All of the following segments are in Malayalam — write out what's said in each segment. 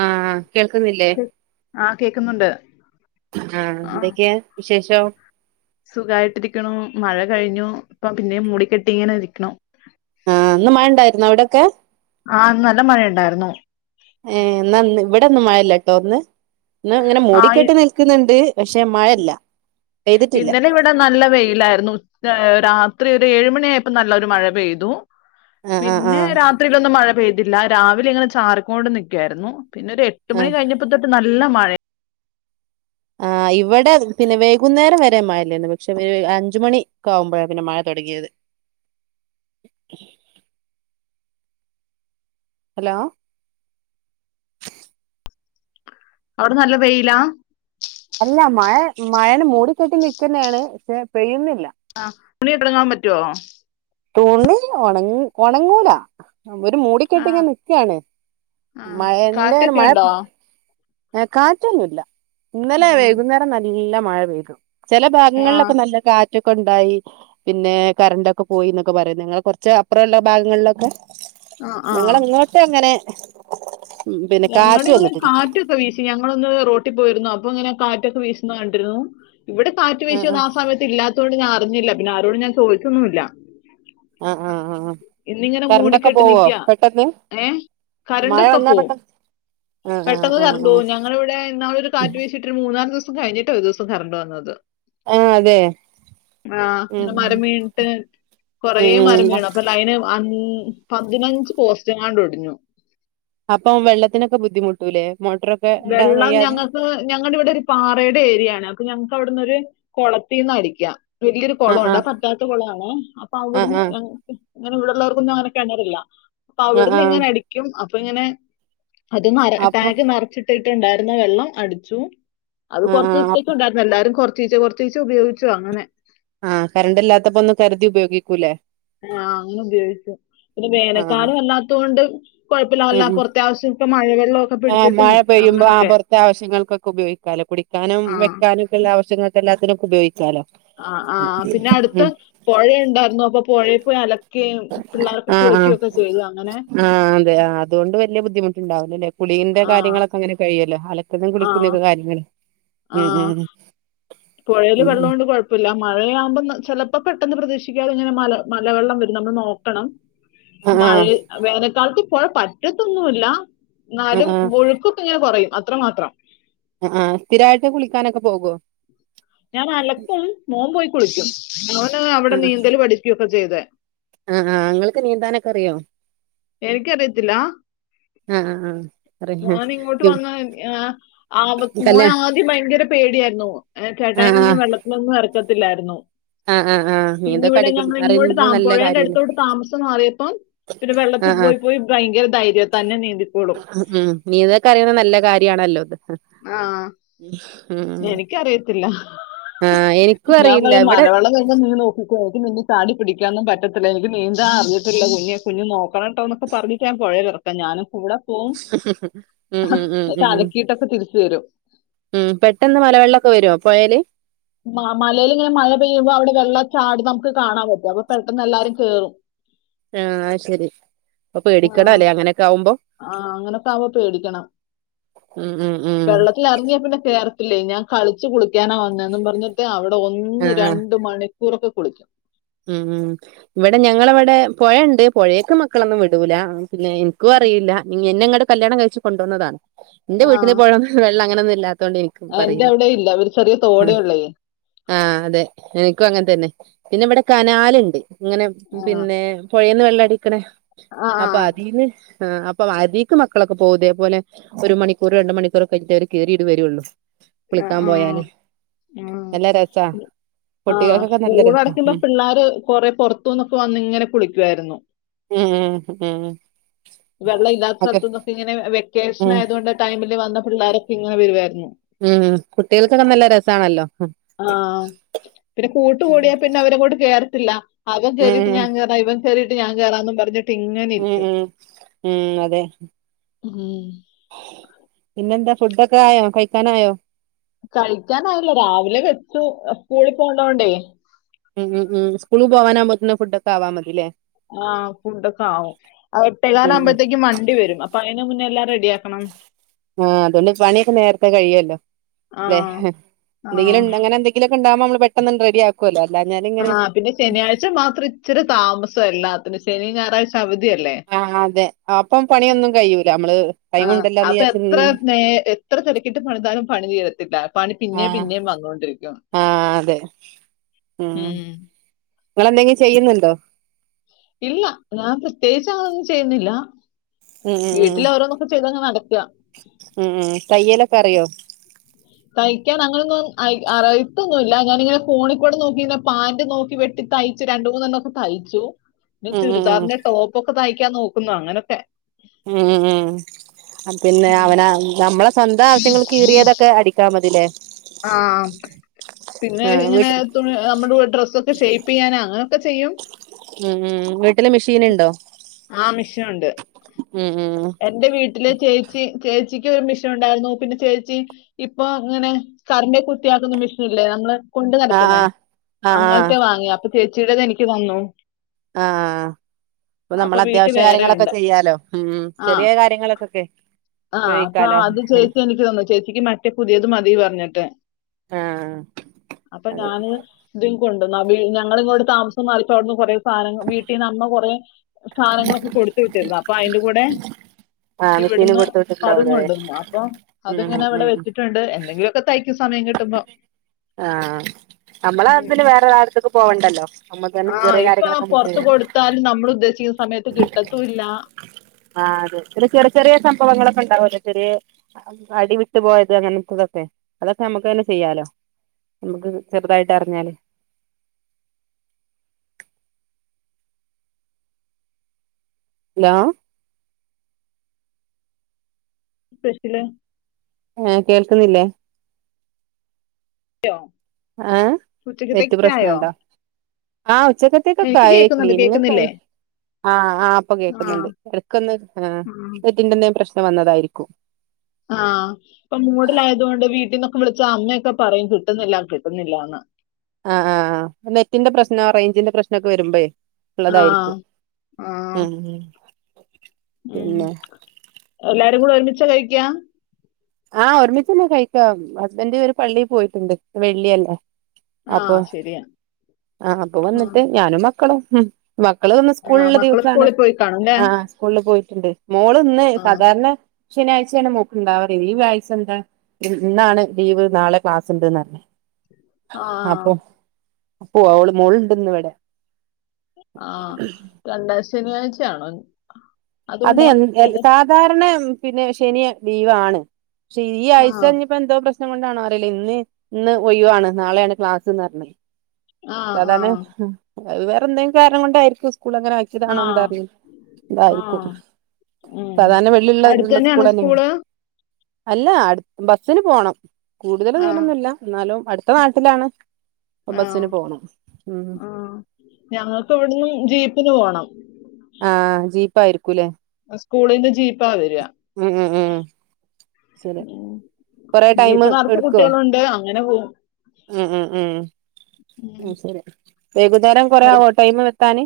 ആഹ കേൾക്കുന്നില്ലേ ആഹ് കേക്കുന്നുണ്ട് ആഹ എന്തൊക്കെയാ വിശേഷം സുഖായിട്ടിരിക്കണ മഴ കഴിഞ്ഞു ഇപ്പ പിന്നെ മൂടിക്കെട്ടി ഇങ്ങനെ ഇരിക്കണം ആഹ് ഇന്ന് മഴ ഉണ്ടായിരിന്നിയോ അവിടൊക്കെ ആഹ നല്ല മഴ ഉണ്ടയിരുന്നു ഏർ നന്ന് ഇവിടെൊന്നും മഴല്ല കേട്ടോ ഒന്ന് എന്ന ഇങ്ങനെ ആഹ് മൂടിക്കെട്ട് നിൽക്കുന്നുണ്ട് പക്ഷേ മഴല്ല ഇന്നലെ ഇവിടെ നല്ല വെയിലായിരുന്നു ഇത്രരി ഒരു ഏഴുമ മണിയായപ്പോൾ നല്ലൊരു മഴ പെയ്തു ആഹ് ആഹ് പിന്നെ ആഹ് രാത്രിയിലൊന്ന്ും മഴ പെയ്തി ഇല്ല രാവിലെ ഇങ്ങനെ ചാരി കൊണ്ട് നികുവായുന് പിന്നെ ഒരു ഏറ്റു ആഹ് മണിക്ക് കഴിഞ്ഞപ്പോഴ തട്ടല്ല നല്ല മഴയാ ആഹ ഇവിടെ പിന്നെ വൈകുന്നേരം വരെ മഴല്ലായിരുന്നു പക്ഷെ ഒരു അഞ്ചുമണി ഒെ ആകുമ്പോഴ പിന്നെ മഴ തുൊടങ്ങിയത് ഹലോ അവിടെ നല്ല വെയിലാ മഴന മൂടിക്കെട്ടി നൽക്കുന്നാണ് പക്ഷെ പെയ്യുന്നില്ല ആ ഉണി തുടങ്ങാൻ പറ്റുവോ തൂണി ഉണ ഉണങ്ങൂലാ അ ഒരു മൂടിക്കെട്ടി ആഹ് ങ്ങെനിക്കാണ് ആഹ് മഴ ന്റെരു കാറ്റൊക്കെ മഴ ഉണ്ടോ ഏ കാറ്റൊന്നുല്ല ഇന്നലെ വൈകുന്നേരം നല്ല മഴ പെയ്തു ചെല ആഹ് ഭാഗങ്ങളിലൊക്കെ നല്ല കാ റ്റൊക്കെണ്ടായി പിന്നെ കരണ്ടൊക്കെ പോയിന്നൊക്കെ പറയുന്നു നിങ്ങൾ കുറച്ച് അപ്രള്ള ഭാഗങ്ങളിലൊക്കെ ആഹ് ആഹ് ഞങ്ങളങ്ങോട്ടങ്ങനെ [inaudible] ഉം പിന്നെ ഞങ്ങടെ കാറ്റു ഇവിടെ വന്നിട്ടില്ല. കാറ്റൊക്കെ വീശി. ഞങ്ങളൊന്ന് റോട്ടി പോയിരുന്നു അപ്പൊങ്ങനെ കാറ്റൊക്ക വീശ്ന്ന് കണ്ടിരുന്നു. ഇവിടെ കാറ്റ് വീശിയൊന്നു ആ സമയത്ത് ഇല്ലാത്തോണ്ട് ഞാ ഞ്ഞില്ല പിന്നെ ആരോടും ഞാൻ ചോയ്ച്ചൊന്നുമില്ല. ആ ആ ആ കറണ്ടൊക്കെ മൂടിക്കെട്ട് പോവോ നിക്കാ. പെട്ടെന്ന്, ഏ? മഴ കറണ്ടൊക്കെ വന്നാ പോവും. പെട്ടെന് പെട്ടെന്ന് കറണ്ടു പോവും ഞങ്ങളിവിടെ ഇന്നാളൊരു കാറ്റ് വീശീട്ടൊരു മൂ ന്നാലു ദിസം കഴിഞ്ഞിട്ട ഒരു ദിസം കറണ്ട് വന്നത് ആ അതെ ആ ഉം ന്നു മരം വീണിട്ട്, കൊറേ ഉം ഉം മരം ഉം. വീണ് അപ്പൊ ലൈന് ആൻ പതിനഞ്ച് പോസ്റ്റെങ്ങാണ്ടൊടിഞ്ഞു. അപ്പം വെള്ളത്തിനൊക്കെ ബുദ്ധിമുട്ടൂല്ലേ? വെള്ളം ഞങ്ങൾക്ക്, ഞങ്ങടിവിടെ ഒരു പാറയുടെ ഏരിയാണ്. ഞങ്ങക്കവിടന്നൊരു കൊളത്തീന്നടിക്കാ വെലിയൊരു ആ ആ കൊളോണ്ട് അ പറ്റാത്ത കൊളാണെ, അപ്പൊ ആ അവിടുന്ന് ആ ഞങ്ങ് ങ്ങനിവിടുള്ളവർക്കൊന്നും അങ്ങനെ കിണറില്ല. ആ ആ അപ്പവിടുന്നിങ്ങനടിക്കും. പ്പിങ്ങനെ അത് മര അപ്പൊ ടാങ്ക് മറച്ചിട് ട്ടുണ്ടായിരുന്ന വെള്ളം അടിച്ചു. അത് ആ ആ കൊറച്ച്സത്തേക്ക് ഒണ്ടാരുന്നു എല്ലാരും കൊറ ചിച് കൊറച്ചീസം ഉപയോഗിച്ചു അങ്ങനെ. ആ കരണ്ടില്ലാത്തപ്പോ ഒന്ന് കരുതി ഉപയോഗിക്കൂല്ലേ? ആ അങ്ങനെ ഉപയോഗിച്ചു. പിന്നെ ആ ആ വേനൽക്കാലം അല്ലാത്തതുകൊണ്ട് കുഴപ്പമില്ല ഉം അല്ല ഉം പുറത്തെ ആവശ്യമൊക്കെ മഴവെള്ളമൊക്കെ ആ പിടിച്ചിട്ടും മഴ പെയ്യുമ്പോ ആ അങ്ങനൊക്കെ പുറത്തെ ആവശ്യങ്ങൾക്കൊക്കെ ഉപയോഗിക്കാലോ കുടിക്കാനും ആ വെക്കാനുക്കെ ഉള്ള ആവശ്യങ്ങൾക്കെല്ലാത്തിനും- ഉപയോയ്ക്കാലോ. ആ ആ പിന്നെ അടുത്ത് പൊഴയുണ്ടായിരുന്നു അപ്പൊ പൊഴേ പോയലക് ആ ആ അങ്ങനെ ആ അതെ ആ അതുകൊണ്ട് വല്ല്യ ബുദ്ധിമുട്ടുണ്ടാവി ല്ലില്ലേ കുളീന്റെ ആ കാര്യങ്ങളൊക്കെ അങ്ങനെ കഴിയ്യല്ലോ? അല് ക്കന്നേം ആ കുളിക്കുന്നയൊക്കെ കാര്യങ്ങള് ഉം ഉം പുഴയില് ഉം വെള്ളം ഉം കൊണ്ട് കുഴപ്പമില്ല മഴയാവുമ്പോ ന്ന് ചിലപ്പോെ പെട്ടെന്ന് പ്രതീക്ഷിക്കാതെ ഇങ്ങനെ മല മലവെള്ളം വരു നമ്മൾ നോക്കണം ആഹ് ആഹ് മഴവേനക്കാലത്ത് പുഴ പറ്റത്തൊന്നുമല്ല ആഹ് എന്നാലും ആഹ് ഒഴുക്കൊക്കെ ഇങ്ങനെ കുറെയും അത്ര മാത്രം ആ് സ്ഥിരമായിട്ട് കുളിക്കാനൊക്കെ പോകോ ഞാൻ അലകും മോൻ പോയി കുളിക്കും മോന് അവിടെ ആഹ് നീന്തല് പഠിക്കും [unintelligible] ചെയ്തെ ആഹ് ങ്ങൾക്ക് നീന്താനൊക്കെ അറിയോ എനിക്കറിയത്തില്ല ആഹ് ആഹ് ആഹ് അറിയാ മോൻ ഇങ്ങോട്ട് വന്ന [unintelligible] മോൻ കല്യാ ആദ്യം ഭയങ്കര പേടിയായിരുന്നു ആഹ് കേട്ടായനൊന്നും ആഹ് വെള്ളത്തിലൊന്നും ഇറക്ക ത്തില്ലായിരുന്നു ആഹ് ആഹ് ആഹ് പിന്ന നീന്തൊക്കെ ഇവിടെ അടിക്കുന്ന ഞങ്ങ ഇങ്ങോട്ട് അറിയുന്നത് ത നല്ല പുഴേന്റെ കാര്യല്ലേ അടുത്തോട്ട് താമസം മാറിയപ്പം പിന്നെ വെള്ള ആഹ് ആഹ് പോയിപോയി ബയ്ങ്കര ധൈര്യ ഉം നീന്തക്ക അറിയുന്നത് നല്ല കാര്യമാണല്ലോ ഇത് ആഹ ഉം എനിക്കറിയത്തില്ല ആഹ് എനിക്കും ഞാൻ പറ അറിയില്ല ഇവിടെ മലവെള്ളം വരുമ്പോൾ നീ നോക്കോ [unintelligible] ചാടി പിടിക്കാനന്നും പറ്റത്തില്ല എനിക്ക് നീന്താ അറിയത്തില്ല കുഞ്ഞെ കുഞ്ഞുഞ് നോക്കണംട്ടോന്നൊക്കെ പറഞ്ഞട്ട് ഞൻ പുഴേറക്ക ഞാനും കൂടെ പോം ഉം ഉം ഉം ഉം ന്നിട്ടലക്കീട്ടൊക്കെ തിര ഉം പെട്ടെന്ന് മലവെള്ളമൊക്കെ വരുമോ പുഴല് മ മലൽ ഇങ്ങനെ മഴ പെയ്യുമ്പോ അവിടെ വെള്ളംചാടും നമുക്ക് കാണാൻ പറ്റും അപ്പൊ പെട്ടെന്ന് എല്ലാവരും കയറും ആഹ ശെരി അപ്പൊ ആ പേടിക്കണം അല്ലെ അങ്ങനൊക്കെ ആവുമ്പോ ആ അങ്ങനോക്കെയാവുമ്പോൾ പേടിക്കണം ഉം ഉം ഉം വെള്ളത്തിറങ്ങിയ പിന്നെ റത്തില്ലേ ഞാൻ കളിച്ച് കുളി ളിക്കാന വന്നന്ന് പറഞ്ഞിട്ട് അവിടെ ഒന്ന് ആഹ് ആഹ് രണ്ട മണി [unintelligible] ഉം ഇവിടെ ഞങ്ങളവിടെ പൊഴണ്ട് പൊയൊക്ക് മക്കളൊന്നും വിടൂല പിന്നെ ഇൻക്കും അറീല്ല എന്നെങ്ങട്ട് കല്യാണം കഴിച്ചു കൊണ്ടുവന്നത എന്റെ ആ വീട്ടില് പോഴെവെള്ള അങ്ങനൊന്നുമില്ല തോണ്ട് എന്റെ പറയില്ല അവിടെ ഇല്ല ഒരു ചെറിയ തോടേ ഉള്ളേ ആ അതെ എനിക്കും അങ്ങനെ തന്നെ പിന്നെ ഇവിടെ കനാലിണ്ട് ഇങ്ങനെ ആ പിന്നെ പുയേന്ന് വെള്ള അടിക്ക്ണ ആ അപ്പൊ ആ അതീന്ന് ആ അപ്പം അതീക്ക് മക്കളൊക്കെ പോകും ഇതേപോലെ ഒരു മണിക്കൂർ രണ്ട് മണിക്കൂർ കഴിഞ്ഞിട്ട് അവർ കേറി ഇങ്ങട് വരുള്ളു ആ വിളിക്കാൻ ആ. പോയാല് നല്ല രസ കുട്ടികൾക്കൊക്കെ നല്ല രസ ഉം ക്കാര് കൊറെ പൊറത്തുന്നൊക്കെ വന്നിങ്ങനെ കുളിക്കുവായിരുന്നു ഉം ഉം ഉം വെള്ള ഇല്ലാത്ത ഒക്കെ സ്ഥലത്ത്ന്നൊക്കെ ഇങ്ങനെ വ്യ ക്കേഷൻ ഉം ആയൊണ്ട് ടൈമി ൽ വന്ന പിള്ളേരൊക്കെങ്ങനെ വരുവായിരുന്നു ഉം കുട്ടികൾക്കൊക്കെ നല്ല രസാണല്ലോ ആ പിന്നെ കൂട്ട് കൂടിയാ പിന്നെ അവരങ്ങോട്ട് കേറ ത്തില്ല അവൻ ഉം കേറിയിട്ട് ഞാൻ കേറാ ഇവൻ കേറിട്ട് ട്ട് ഞാൻ കേറാന്നും പറഞ്ഞ് ഉം ഉം ഉം അതെ ഉം പിന്നെന്താ ഫുഡൊക്കെ ആയോ കയിക്കാനായോ കളിക്കാനായില്ല രാവിലെ വെച്ചു സ്കൂളിൽ പോണ്ടോണ്ടേ ഉം ഉം ഉം ഉസ്‌കൂളിൽ പോവാനാമ്പോളേക്കിലും ഫുഡ്‌ക്കെ ആവാമ്മക്ക് ല്ലേ ആ ഫുഡ്‌ ഒക്കെ ആവും ഉം ഉം എട്ടേക്കാലവുമ്പോഴത്തേക്കും വണ്ടി വരും അപ്പൊ അതിന് മുന്നേ എല്ലാം റെഡ് ഡിയാക്കണം ആ അതുകൊണ്ട് പണിയൊക്കെ നേരത്തേ കഴിയല്ലോ ആ ല്ലേ ആ എന്തെങ്കിലും ഇണ്ട് അങ്ങനെ എന്തെങ്കിലുക്കെ ഉണ്ടാകുമ്പോ നമ്മ പെട്ടെന്ന് റെഡിയാക്കുവല്ലോ ആ പിന്നെ ശനിയാഴ്ച മാത്രം ഇച്ചിരി താമസം എല്ലാ ശനിം ഞാറാഴ്ച അവധ് ആ ആ അതെ അപ്പം പണിയൊന്നും കയൂല്ല ആ അപ്പൊ എത്ര നേ എത്ര തിരക്കിട്ട് പണിതാലും പണി തീരത്തില്ല പണി ആ പിന്നേം പിന്നേം വന്നോണ്ടിരിക്കും ആ അതെ ഉം ഇങ്ങളെന്തെങ്കി ചെയ്യുന്നുണ്ടോ? ഇല്ല ഞാൻ പ്രത്യേകിച്ച് അതൊന്നും ചെയ്യുന്നില്ല. ഉം ഉം ഉം വീട്ടിൽ ഓരോന്നൊക്കെ ചെയ്തങ്ങ് നടക്കുക. ഉം ഉം ഉം തയ്യല്ല പറയോ? തയ്ക്കാൻ അങ്ങനൊന്നും അയ് അറിയത്തൊന്നുല്ല ഞാനിങ്ങനെ ഫോണി കൂടെ നോക്കിെ പാന്റ് നോക്കി വെട്ടി തയ്ച്ചു രണ്ട് മൂന്നെണ്ണം ഒക്കെ തയ്ച്ചു. ന്നെ ഉം ഉം ഉം ചുരിദാറിന്റെ ടോപ്പ് ഒക്കെ തയ്യ് ക്കാൻ നോക്കുന്നു അങ്ങനൊക്കെ. ഉം. പിന്നെ ഉം. അവന നമ്മളെ സ്വന്തം ആവശ്യങ്ങൾ കീറിയതൊക്കെ അടിക്കാൽ മതില്ലേ? ആഹ് പിന്നെ ആ ഇങ്ങനെ വീട്ട തുണി നമ്മുടെ ഡ്രസ്സൊക്കെ ഷേപ്പ് ചെയ്യാനാണ്. ഒക്കെ ചെയ്യും. ഉം ഉം വീട്ടില് മെഷീൻ ഉണ്ടോ? ആ മിഷനുണ്ട് ഉം ഉം എന്റെ വീട്ടില് ചേച്ചി ചേച്ചിക്ക് എനിക്ക് ഒരു മെഷീൻ ഉണ്ടായിരുന്നു പിന്നെ ചേച്ചി ഇപ്പൊ ഇങ്ങനെ കറന്റെ കുത്തിയാക്കുന്ന മെഷീൻ ഇല്ലേ? നമ്മള് കൊണ്ട് ആ നടക്കുന്നേ ആ ആ അങ്ങത്തെ വാങ്ങിയ ചേച്ചിയടേത് എനിക്ക് തന്നു. ആഹ് ആഹ്. ഇപ്പൊ അപ്പൊ നമ്മൾ വീട്ടിൽ അത്യാവശ്യ വേറെ കാര്യങ്ങളൊക്കെ ഉണ്ട്. ചെയ്യാലോ. ഉം ഉം ചെറിയ കാര്യങ്ങളൊകൊക്കെ, ആഹ് അപ്പൊ അത് ചേച്ചി എനിക്ക് തന്നു ചേച്ചിക്ക് മറ്റേ പുതിയത് മതി പറഞ്ഞിട്ടെ, ആ അപ്പൊ അതെ ഞാന് ഇത് [unintelligible] ഞങ്ങള് ഇങ്ങോട്ട് താമസം മാറീപ്പൊ അവിട്നന്ന് കുറേ സാനങ്ങൾ വീട്ടിൽന്ന് അമ്മ കൊറെ സാധനങ്ങളൊക്കെ കൊടുത്തു വിട്ടിരുന്നു അപ്പൊ അതിന്റെ കൂടെ ആഹ് മെഷീനും ഇവിടുന്ന് കൊടുത്ത് അതും വിട്ടിട്ടുണ്ടാവൂലേ കൊണ്ടന്ന്, അപ്പൊ ഉം അതങ്ങനെ ഉം അവിടെ ഉം വെച്ചിട്ടുണ്ട് എന്തെങ്കിലുമൊക്കെ തയ്ക്ക സമയം കിട്ടുമ്പോ ആഹ് നമ്മള് [unintelligible] വേറൊരാൾത്തുക് പോവണ്ടല്ലൊ. ആഹ് ഇപ്പൊ പൊററത്ത് കൊടുത്താലും നമ്മൾ ഉദ്ദേശിക്കുന്ന സമയത്ത് കിട്ടത്തുല്ലാ. ആഹ് അതെ ചെറിയ ചെറിയ സംഭവങ്ങളൊക്കെ ഉണ്ടാവുമല്ലോ, ചെറിയ അടി വിട്ടുപോയത് അങ്ങനത്തതൊക്കെ അതൊക്കെ നമുക്ക് തന്നെ ചെയ്യാലോ, നമുക്ക് ചെറുതായിട്ട് അറിഞ്ഞാല്. ഹലോ! [unintelligible] ഏഹ് കേൾക്കുന്നില്ലേ? [unintelligible] ഏഹ് നെറ്റ് ഉച്ചക്കത്തേക്കായോ പ്രശ്നൊണ്ടോ? ആ എനിക്ക് ഉച്ചക്കത്തേക്കൊക്കെയായി കേൾക്കുന്നുണ്ട് ക്ലീനിങ് ഒക്കെ, കേൾക്കുന്നില്ലേ ആ ആപ്പൊ ആ കേക്കുന്നുണ്ട് ഇടക്കൊന്ന് ആ നെറ്റിന്റെന്തേ. പ്രശ്ന വന്നതായിരിക്കും. ആഹ് ഇപ്പൊ മൂടിലായതുകൊണ്ട് വീട്ടന്നൊ വിളിച്ചാ അമ്മയൊക്കെ പറയും കിട്ടുന്നില്ല കിട്ടുന്നില്ലന്ന്. ആഹ് ആഹ് നെറ്റിന്റെ പ്രശ്നം റേഞ്ചിന്റെ പ്രശ്നമൊക്കെ വരുമ്പോ ആഹ് ഉള്ളതായിരിക്കും ആഹ് ഉം ഉം പിന്നെ നിങ്ങൾ കൂടെ ഒരുമിച്ച കഴിക്ക ആഹ് ഒരുമിച്ചന്നെ കഴിക്കാ ഹസ്ബൻഡ് ഒരു പള്ളിയിൽ പോയിട്ടുണ്ട് വെള്ളിയല്ലേ അപ്പൊ ആഹ് ശെരിയാ. ആഹ് അപ്പൊ ആഹ് വന്നിട്ട് ഞാനും മക്കളും ഉം മക്കള് ഇന്ന് സ്കൂൾ ആഹ് ഉള്ള മക്കള് ദിവസാണ് സ്കൂളിൽ പോയി കാണുംല്ലേ? ആ സ്കൂള് പോയി ഉണ്ട് മോള് ഇന്ന് ആഹ് സാധാരണ ശനിയാഴ്ചയാണ് മോൾക്ക് ഇണ്ടാവ പിന്നെ ഈ ആഴ്ച എന്താ ഇന്നാണ് ലീവ് നാളെ ക്ലാസ് ഇണ്ടെന്ന പറഞ്ഞേ ആ ഉവ്വ ഓള് മോള് ഇണ്ടെന്ന് ഇവിടെ ആ രണ്ടാഴ് ശനിയാഴ്ച്ചയാണോ അതെ സാധാരണ പിന്നെ ശനി ലീവാണ് പക്ഷെ ഈ ആഴ്ച്ച ആഹ് ഇനി ഇപ്പ എന്തുവാ പ്രശ് ശ്നം കൊണ്ടാണോ അറിയില്ല ഇന്ന് ഇന്ന് ഒയിവാണ് നാളെയാണ് ക്ലാസ്സെന്ന് പറഞ്ഞത് ആഹ് സാധാരണ ആഹ് അത് വേറെയെന്തെങ്കിലും കാരണം കൊണ്ടായിരിക്കും സ് സ്കൂളങ്ങനെ വെച്ചതാണോ എന്താ ആഹ് അറിയില്ല എന്തായി ക്കും ആഹ് ഉം സാധാരണ വെള്ളി ഉള്ള അടുത്ത് ഉള്ള സ്ക്കൂൾ തന്നെയാണോ ആണ് സ്കൂള്? അല്ല അടു ബസ്സിന് പോണം കൂടുതല് ദൂരമൊന്നും ഇല്ല എന്നാലും അടു ത്ത നാട്ടിലാണ് അപ്പൊ ആ ബസ്സിന് പോണം ഉം ആ ഞങ്ങക്ക് ഇവടന്ന് ജീപ്പിന് പോണം ആ ജീപ്പായിരിക്കൂലെ സ്കൂളിൻ്റെ ജീപ്പാ വരുവാ ഉം ഉം ഉം ശരി കൊറെ ടൈം ജീപ്പ് നറച്ചു എടുക്കുവോ കുട്ടികളുണ്ട് അ അങ്ങനെ പോവും ഉം ഉം ഉം ഉം ശരിയ വൈകുന്നേരം കൊറെ അത് ആവോ ടൈമ് എത്താൻ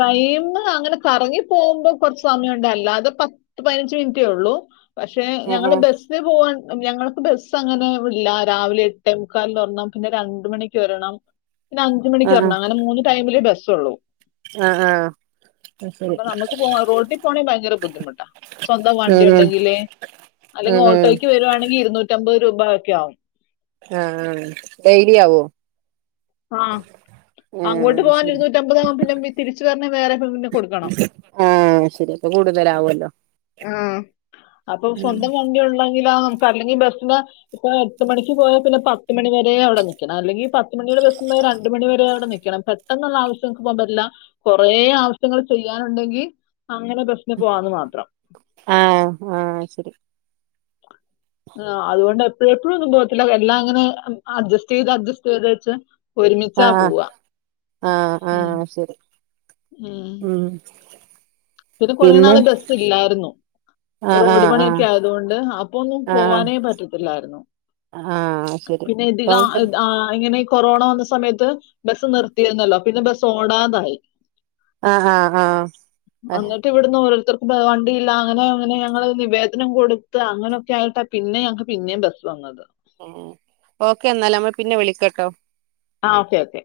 ടൈം അങ്ങനെ കറങ്ങി പോവുമ്പോ കുറച്ച് സമയമുണ്ട് അല്ലാതെ പത്ത് പതിനഞ്ച് മിനിറ്റേ ഉള്ളു പക്ഷെ ഉം ഞങ്ങള് ഉം ബസ് പോവാൻ ഞങ്ങള് ബസ്സ് അങ്ങനെ ഇല്ല രാവിലെ എട്ടേ മുക്കാലിന് ഒരണം രണ്ട് മണിക്ക് ഒരണം പിന്നെ അഞ്ച് മണിക്ക് ഉം ഉം ഒരണം അങ്ങനെ മൂന്ന് ടൈമില് ബസ്സ് സ്സൊള്ളു ആഹ് ആഹ് ഉം അപ്പൊ നമുക്ക് പോ റോട്ടി പോണേൽ ഭയങ്കര ബുദ്ധിമുട്ടാ സ്വന്തം വണ്ടി ഉം ഉം ഉണ്ടെങ്കിലെ അല്ലെങ്കി ഉം ഓട്ടോയ്ക്ക് വരുവാണെങ്കിൽ ഇരുന്നൂറ്റമ്പത് രു രൂപക്കെ ആവും ആ ഡൈയ്ലി ആവോ ആ അങ്ങോട്ട് ആഹ് പോവാൻ ശരി ഇരുന്നൂറ്റമ്പതാകും പിന്നെ തിരിച്ചു വരണേ വേറെ പിന്നെ കൊടുക്കണം ആഹ് ശരി അപ്പൊ കൂടുതലാവല്ലോ ആ അപ്പൊ സ്വന്തം വണ്ടിയുള്ള അല്ലെങ്കി ബസിന് ഇപ്പ എട്ട് മണിക്ക് പോയാ പിന്നെ പത്ത് മണി വരെ അവിടെ നിക്കണം അല്ലെങ്ക ത്തിനുള്ളില് രണ്ട് മണി വരെ അവിടെ നിക്കണം പെട്ടെന്നുള്ള ആവശ്യങ്ങക്ക് പോകാൻ പറ്റില്ല കൊറേ ആവശ്യങ്ങൾ ചെയ്യാനുണ്ടെങ്കിൽ അങ്ങനെ ബസ്സിന് പോവാന്ന് മാത്രം ആ ആ ശരി ആ അതുകൊണ്ട് എപ്പഴു എപ്പഴുവൊന്നും പോത്തില്ല എല്ലാം ഇങ്ങനെ അഡ്ജസ്റ്റ് ചെയ്ത് അഡ്ജസ്റ്റ് ചെയ്ത് വെച്ച് ഒരുമിച്ചാ ആഹ് പോവാ ആഹ് ഉം ആഹ് ശരി ഉം പിന്നെ കുറേ നാള് ബസ്സില്ലാരുന്നു ആഹ് റോഡ് ആഹ് പണിയൊക്കെ ആയതുകൊണ്ട് അപ്പൊ ഒന്നും ആഹ് പോവാനേ പറ്റത്തില്ലായിരുന്നു ആഹ് ആഹ് ശരി പിന്നെ ഇതി താ അപ്പം ഇത് ഇങ്ങനെ കൊറോണ വന്ന സമയത്ത് ബസ് നിർത്തിയിരുന്നല്ലോ പിന്നെ ബസോടാതായി ആഹാ ആം എന്നിട്ട് ഇവിടുന്ന് ഓരോരുത്തർ വണ്ടില്ല അങ്ങനെ അങ്ങനെ ഞങ്ങള് നിവേദനം കൊടുത്ത് അങ്ങനെയൊക്കെ ആയിട്ടാ പിന്നെ ഞങ്ങക്ക് പിന്നേം ബസ്സ് വന്നത് ഉം ഓക്കെ എന്നാല് നമ്മള് പിന്നെ വിളിക്കാട്ടോ ആ ഓക്കെ ഓക്കെ